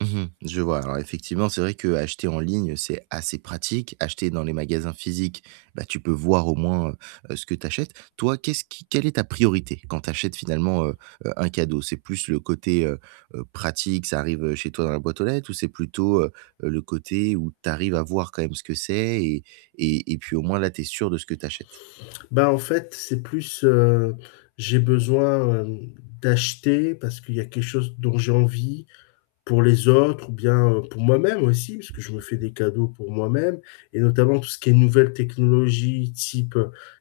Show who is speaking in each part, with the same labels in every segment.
Speaker 1: Mmh mh, je vois. Alors effectivement, c'est vrai qu'acheter en ligne, c'est assez pratique. Acheter dans les magasins physiques, bah tu peux voir au moins, heu, heu, ce que tu achètes. Toi, qu'est-ce qui quelle est ta priorité quand tu achètes finalement, heu, heu, un cadeau? C'est plus le côté, heu heu, pratique ça arrive chez toi dans la boîte aux lettres ou c'est plutôt, heu heu, le côté où tu arrives à voir quand même ce que c'est et et et puis au moins là, tu es sûr de ce que tu achètes?
Speaker 2: Bah, en fait, c'est plus, heu, j'ai besoin, hem, d'acheter parce qu'il y a quelque chose dont j'ai envie pour les autres ou bien, heu, pour moi-même aussi puisque je me fais des cadeaux pour moi-même. Et notamment tout ce qui est nouvelles technologies, type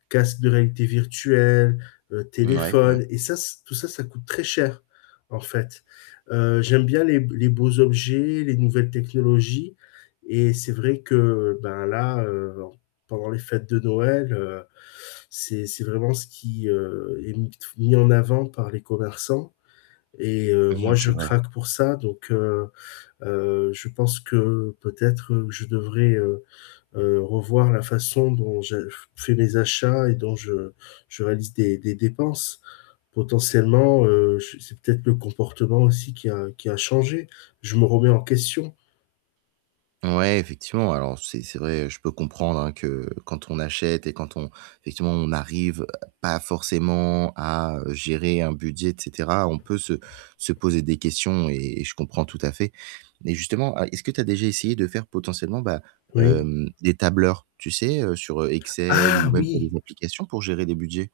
Speaker 2: casque de réalité virtuelle, heu,
Speaker 1: Mouais, ouais.
Speaker 2: téléphone et ça, se tout ça, ça coûte très cher, en fait. Heu, j'aime bien les les b les beaux objets, les nouvelles technologies et c'est vrai que, ben, là, heu, en pendant les fêtes de Noël, heu, c'est c'est vraiment ce qui, heu, est mis de f mis en avant par les commerçants et heu,
Speaker 1: Mmh
Speaker 2: moi
Speaker 1: mh,
Speaker 2: je
Speaker 1: c'est vrai.
Speaker 2: craque pour ça donc, heu, heu, je pense que peut-être je devrais, heu, heu, revoir la façon dont je f fais les achats et dont je je réalise des des dépenses. Potentiellement, heu, je c'est peut-être le comportement aussi qui a qui a changé. Je me remets en question.
Speaker 1: Ouais, effectivement, alors c'est c'est vrai je peux comprendre, hein, que quand on achète et quand on effectivement on n'arrive, heu, pas forcément à, heu, gérer un budget et cetera, on peut se se poser des questions et et je comprends tout à fait. Mais justement, al est-ce que tu as déjà essayé de faire potentiellement, bah,
Speaker 2: Oui.
Speaker 1: hem, des tableurs, tu sais, heu, sur, heu, Excel ou
Speaker 2: Ah
Speaker 1: même tu as des
Speaker 2: oui!
Speaker 1: applications pour gérer des budgets?